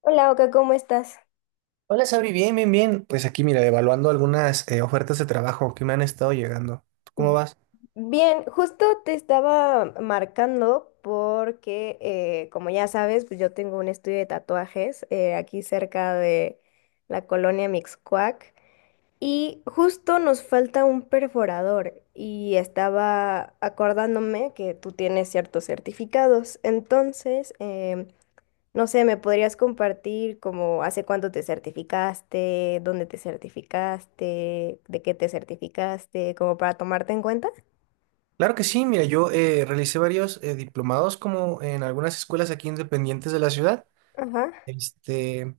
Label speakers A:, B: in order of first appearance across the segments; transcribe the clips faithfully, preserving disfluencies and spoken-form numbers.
A: Hola, Oka, ¿cómo estás?
B: Hola, Sabri, bien, bien, bien. Pues aquí, mira, evaluando algunas eh, ofertas de trabajo que me han estado llegando. ¿Tú ¿Cómo vas?
A: Bien, justo te estaba marcando porque, eh, como ya sabes, pues yo tengo un estudio de tatuajes eh, aquí cerca de la colonia Mixcoac y justo nos falta un perforador y estaba acordándome que tú tienes ciertos certificados, entonces em, no sé, ¿me podrías compartir como hace cuánto te certificaste, dónde te certificaste, de qué te certificaste, como para tomarte en cuenta?
B: Claro que sí, mira, yo eh, realicé varios eh, diplomados como en algunas escuelas aquí independientes de la ciudad.
A: Ajá.
B: Este,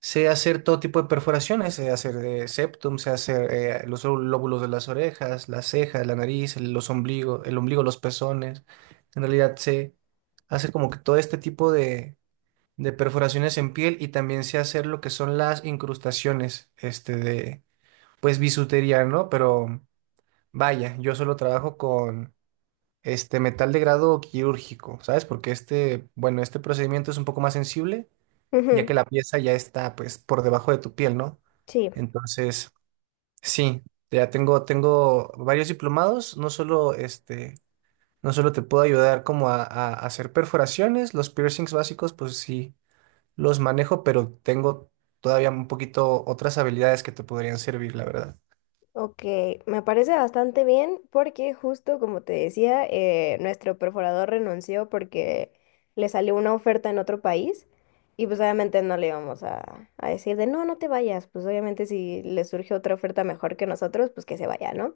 B: sé hacer todo tipo de perforaciones, sé hacer eh, septum, sé hacer eh, los lóbulos de las orejas, las cejas, la nariz, los ombligos, el ombligo, los pezones. En realidad sé hacer como que todo este tipo de de perforaciones en piel y también sé hacer lo que son las incrustaciones, este de, pues bisutería, ¿no? Pero vaya, yo solo trabajo con este metal de grado quirúrgico, ¿sabes? Porque este, bueno, este procedimiento es un poco más sensible, ya que
A: Ujú.
B: la pieza ya está, pues, por debajo de tu piel, ¿no?
A: Sí,
B: Entonces, sí, ya tengo, tengo varios diplomados, no solo este, no solo te puedo ayudar como a, a hacer perforaciones, los piercings básicos, pues sí los manejo, pero tengo todavía un poquito otras habilidades que te podrían servir, la verdad.
A: ok, me parece bastante bien porque justo como te decía, eh, nuestro perforador renunció porque le salió una oferta en otro país y pues obviamente no le íbamos a, a decir de no, no te vayas. Pues obviamente si le surge otra oferta mejor que nosotros, pues que se vaya, ¿no?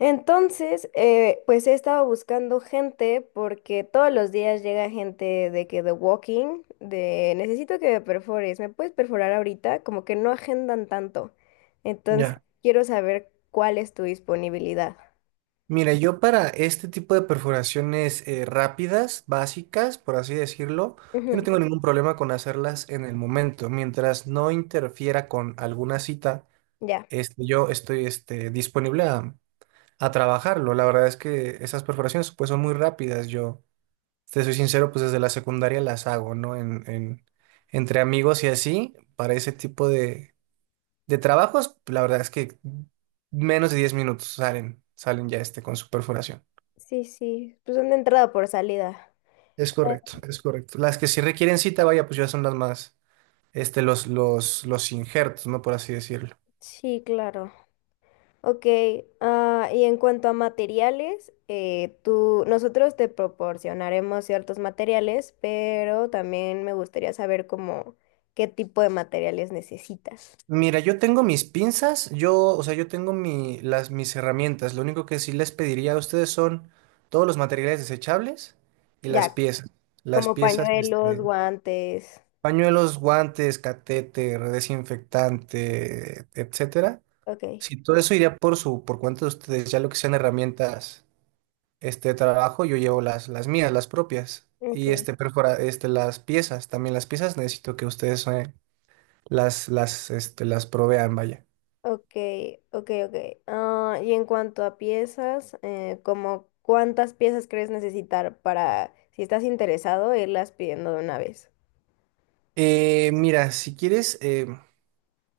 A: Entonces, eh, pues he estado buscando gente porque todos los días llega gente de que The Walking, de necesito que me perfores, ¿me puedes perforar ahorita? Como que no agendan tanto. Entonces,
B: Ya.
A: quiero saber cuál es tu disponibilidad.
B: Mira, yo para este tipo de perforaciones eh, rápidas, básicas, por así decirlo, yo no
A: Ujú.
B: tengo ningún problema con hacerlas en el momento. Mientras no interfiera con alguna cita,
A: Ya.
B: este, yo estoy este, disponible a, a trabajarlo. La verdad es que esas perforaciones pues, son muy rápidas. Yo, te soy sincero, pues desde la secundaria las hago, ¿no? En, en- entre amigos y así, para ese tipo de, De trabajos, la verdad es que menos de diez minutos salen, salen ya este con su perforación.
A: Sí, sí. Pues una entrada por salida.
B: Es correcto, es correcto. Las que sí requieren cita, vaya, pues ya son las más, este, los, los, los injertos, ¿no? Por así decirlo.
A: Sí, claro. Ok, ah, y en cuanto a materiales, eh, tú, nosotros te proporcionaremos ciertos materiales, pero también me gustaría saber cómo qué tipo de materiales necesitas.
B: Mira, yo tengo mis pinzas, yo, o sea, yo tengo mi, las, mis herramientas. Lo único que sí les pediría a ustedes son todos los materiales desechables y las
A: Ya,
B: piezas. Las
A: como
B: piezas,
A: pañuelos,
B: este,
A: guantes.
B: pañuelos, guantes, catéter, desinfectante, etcétera.
A: Ok,
B: Si todo eso iría por su, por cuenta de ustedes, ya lo que sean herramientas este, de trabajo, yo llevo las, las mías, las propias. Y
A: ok,
B: este, perfora, este, las piezas, también las piezas necesito que ustedes eh, las, las, este, las provean, vaya.
A: ok, ok, ok. Ah, y en cuanto a piezas, eh, como cuántas piezas crees necesitar para, si estás interesado, irlas pidiendo de una vez.
B: Eh, mira, si quieres, eh,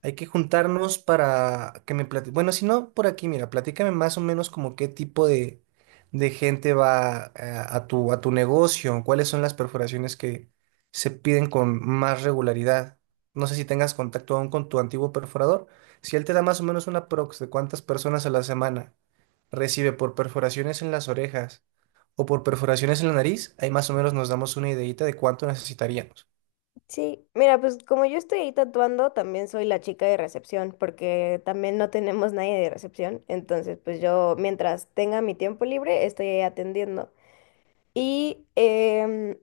B: hay que juntarnos para que me platique. Bueno, si no, por aquí, mira, platícame más o menos como qué tipo de, de gente va eh, a tu, a tu negocio, cuáles son las perforaciones que se piden con más regularidad. No sé si tengas contacto aún con tu antiguo perforador. Si él te da más o menos una prox de cuántas personas a la semana recibe por perforaciones en las orejas o por perforaciones en la nariz, ahí más o menos nos damos una ideita de cuánto necesitaríamos.
A: Sí, mira, pues como yo estoy ahí tatuando, también soy la chica de recepción, porque también no tenemos nadie de recepción. Entonces, pues yo, mientras tenga mi tiempo libre, estoy ahí atendiendo. Y em,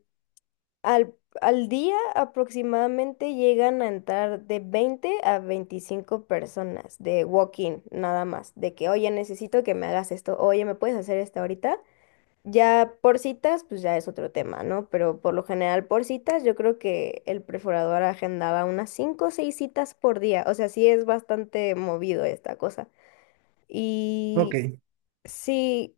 A: al, al día aproximadamente llegan a entrar de veinte a veinticinco personas de walk-in, nada más. De que, oye, necesito que me hagas esto, oye, ¿me puedes hacer esto ahorita? Ya por citas, pues ya es otro tema, ¿no? Pero por lo general por citas, yo creo que el perforador agendaba unas cinco o seis citas por día. O sea, sí es bastante movido esta cosa.
B: Ok,
A: Y sí,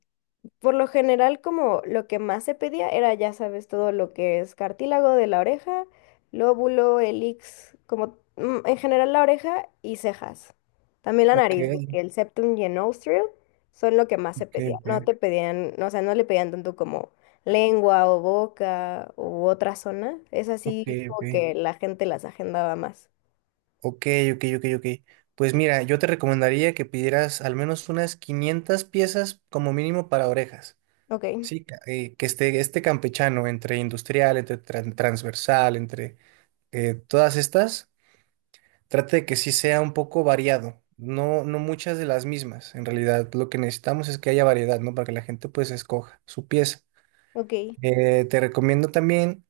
A: por lo general, como lo que más se pedía era, ya sabes, todo lo que es cartílago de la oreja, lóbulo, elix, como mm, en general la oreja y cejas. También la
B: ok,
A: nariz, porque el septum y el nostril son lo que más se
B: ok,
A: pedía.
B: ok,
A: No te pedían, no, o sea, no le pedían tanto como lengua o boca u otra zona. Es
B: ok,
A: así como
B: ok.
A: que la gente las agendaba más.
B: Ok, ok, ok, ok. Pues mira, yo te recomendaría que pidieras al menos unas quinientas piezas como mínimo para orejas.
A: Ok,
B: Sí, ca- eh, que esté este campechano entre industrial, entre tran- transversal, entre eh, todas estas, trate de que sí sea un poco variado. No, no muchas de las mismas. En realidad, lo que necesitamos es que haya variedad, ¿no? Para que la gente pues escoja su pieza.
A: ok,
B: Eh, te recomiendo también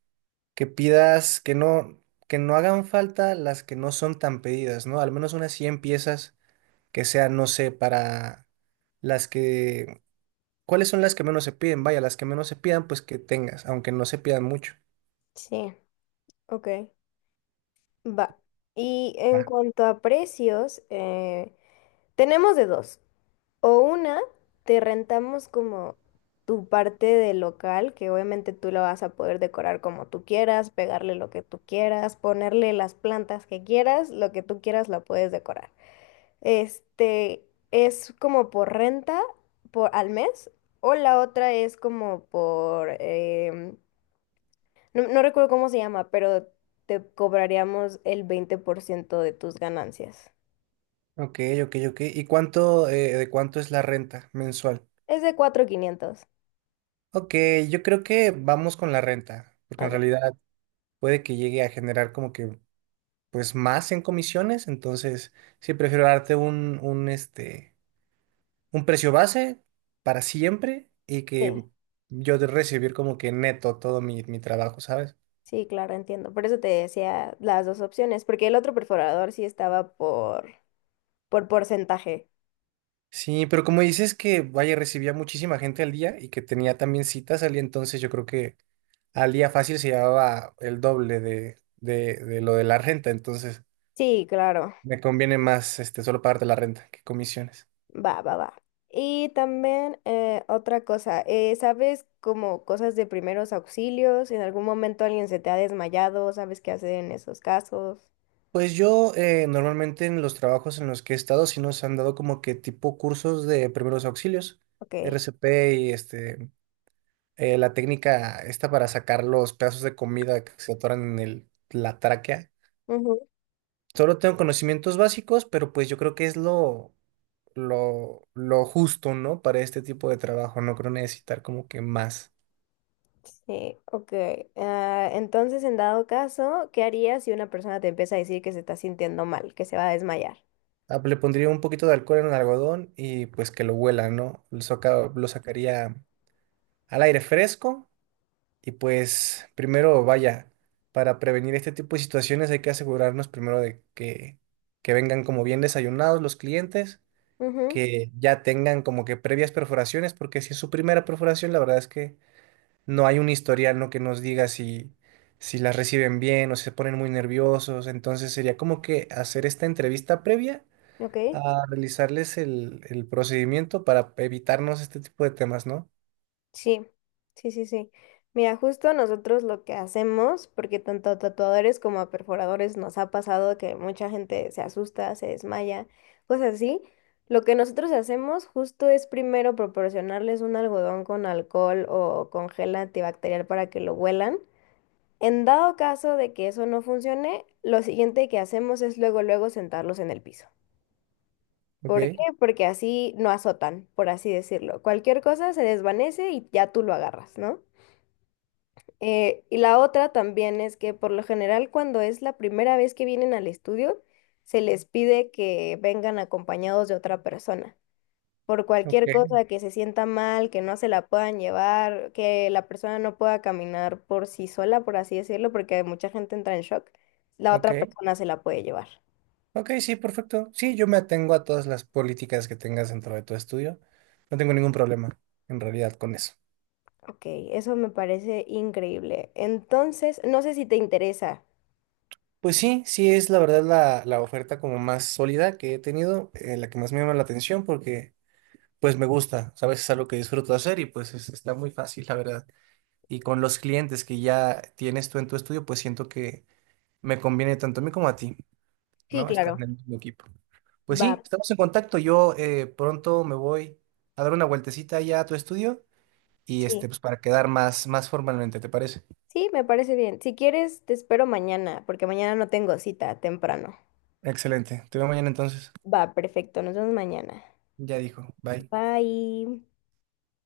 B: que pidas que no, que no hagan falta las que no son tan pedidas, ¿no? Al menos unas cien piezas que sea, no sé, para las que, ¿cuáles son las que menos se piden? Vaya, las que menos se pidan, pues que tengas, aunque no se pidan mucho.
A: sí, ok. Va. Y en
B: Va.
A: cuanto a precios, eh, tenemos de dos. O una, te rentamos como tu parte del local, que obviamente tú lo vas a poder decorar como tú quieras, pegarle lo que tú quieras, ponerle las plantas que quieras, lo que tú quieras lo puedes decorar. Este es como por renta por al mes, o la otra es como por em, no, no recuerdo cómo se llama, pero te cobraríamos el veinte por ciento de tus ganancias.
B: Ok, ok, ok. ¿Y cuánto, eh, de cuánto es la renta mensual?
A: Es de cuatro mil quinientos.
B: Ok, yo creo que vamos con la renta, porque en
A: Ok.
B: realidad puede que llegue a generar como que, pues, más en comisiones, entonces sí prefiero darte un, un, este, un precio base para siempre y
A: Sí.
B: que yo de recibir como que neto todo mi, mi trabajo, ¿sabes?
A: Sí, claro, entiendo. Por eso te decía las dos opciones, porque el otro perforador sí estaba por, por porcentaje.
B: Sí, pero como dices que, vaya, recibía muchísima gente al día y que tenía también citas al día, entonces yo creo que al día fácil se llevaba el doble de, de, de lo de la renta, entonces
A: Sí, claro.
B: me conviene más este, solo pagarte la renta que comisiones.
A: Va, va, va. Y también eh, otra cosa, eh, ¿sabes como cosas de primeros auxilios? ¿En algún momento alguien se te ha desmayado? ¿Sabes qué hacer en esos casos?
B: Pues yo eh, normalmente en los trabajos en los que he estado sí nos han dado como que tipo cursos de primeros auxilios,
A: Ok.
B: R C P y este, eh, la técnica esta para sacar los pedazos de comida que se atoran en el, la tráquea.
A: Ujú.
B: Solo tengo conocimientos básicos, pero pues yo creo que es lo, lo, lo justo, ¿no? Para este tipo de trabajo. No creo necesitar como que más.
A: Sí, ok. Ah, entonces, en dado caso, ¿qué harías si una persona te empieza a decir que se está sintiendo mal, que se va a desmayar?
B: Ah, pues, le pondría un poquito de alcohol en el algodón y pues que lo huela, ¿no? Lo saca- lo sacaría al aire fresco y pues primero, vaya, para prevenir este tipo de situaciones hay que asegurarnos primero de que, que vengan como bien desayunados los clientes,
A: Ujú.
B: que ya tengan como que previas perforaciones, porque si es su primera perforación, la verdad es que no hay un historial, ¿no? que nos diga si, si las reciben bien o si se ponen muy nerviosos. Entonces sería como que hacer esta entrevista previa
A: Ok.
B: a realizarles el, el procedimiento para evitarnos este tipo de temas, ¿no?
A: Sí, sí, sí, sí. Mira, justo nosotros lo que hacemos, porque tanto a tatuadores como a perforadores nos ha pasado que mucha gente se asusta, se desmaya, cosas así. Lo que nosotros hacemos justo es primero proporcionarles un algodón con alcohol o con gel antibacterial para que lo huelan. En dado caso de que eso no funcione, lo siguiente que hacemos es luego, luego sentarlos en el piso.
B: Ok,
A: ¿Por qué? Porque así no azotan, por así decirlo. Cualquier cosa se desvanece y ya tú lo agarras, ¿no? Eh, y la otra también es que por lo general cuando es la primera vez que vienen al estudio, se les pide que vengan acompañados de otra persona. Por cualquier
B: ok,
A: cosa que se sienta mal, que no se la puedan llevar, que la persona no pueda caminar por sí sola, por así decirlo, porque mucha gente entra en shock, la
B: ok.
A: otra persona se la puede llevar.
B: Ok, sí, perfecto. Sí, yo me atengo a todas las políticas que tengas dentro de tu estudio. No tengo ningún problema en realidad con eso.
A: Ok, eso me parece increíble. Entonces, no sé si te interesa.
B: Pues sí, sí es la verdad la, la oferta como más sólida que he tenido, eh, la que más me llama la atención porque... pues me gusta, ¿sabes? Es algo que disfruto hacer y pues es- está muy fácil, la verdad. Y con los clientes que ya tienes tú en tu estudio, pues siento que me conviene tanto a mí como a ti,
A: Sí,
B: ¿no? Estar en
A: claro.
B: el mismo equipo. Pues
A: Va,
B: sí, estamos en contacto. Yo eh, pronto me voy a dar una vueltecita ya a tu estudio y este,
A: sí.
B: pues para quedar más, más formalmente, ¿te parece?
A: Sí, me parece bien. Si quieres, te espero mañana, porque mañana no tengo cita temprano.
B: Excelente. Te veo mañana entonces.
A: Va, perfecto, nos vemos mañana.
B: Ya dijo. Bye.
A: Bye.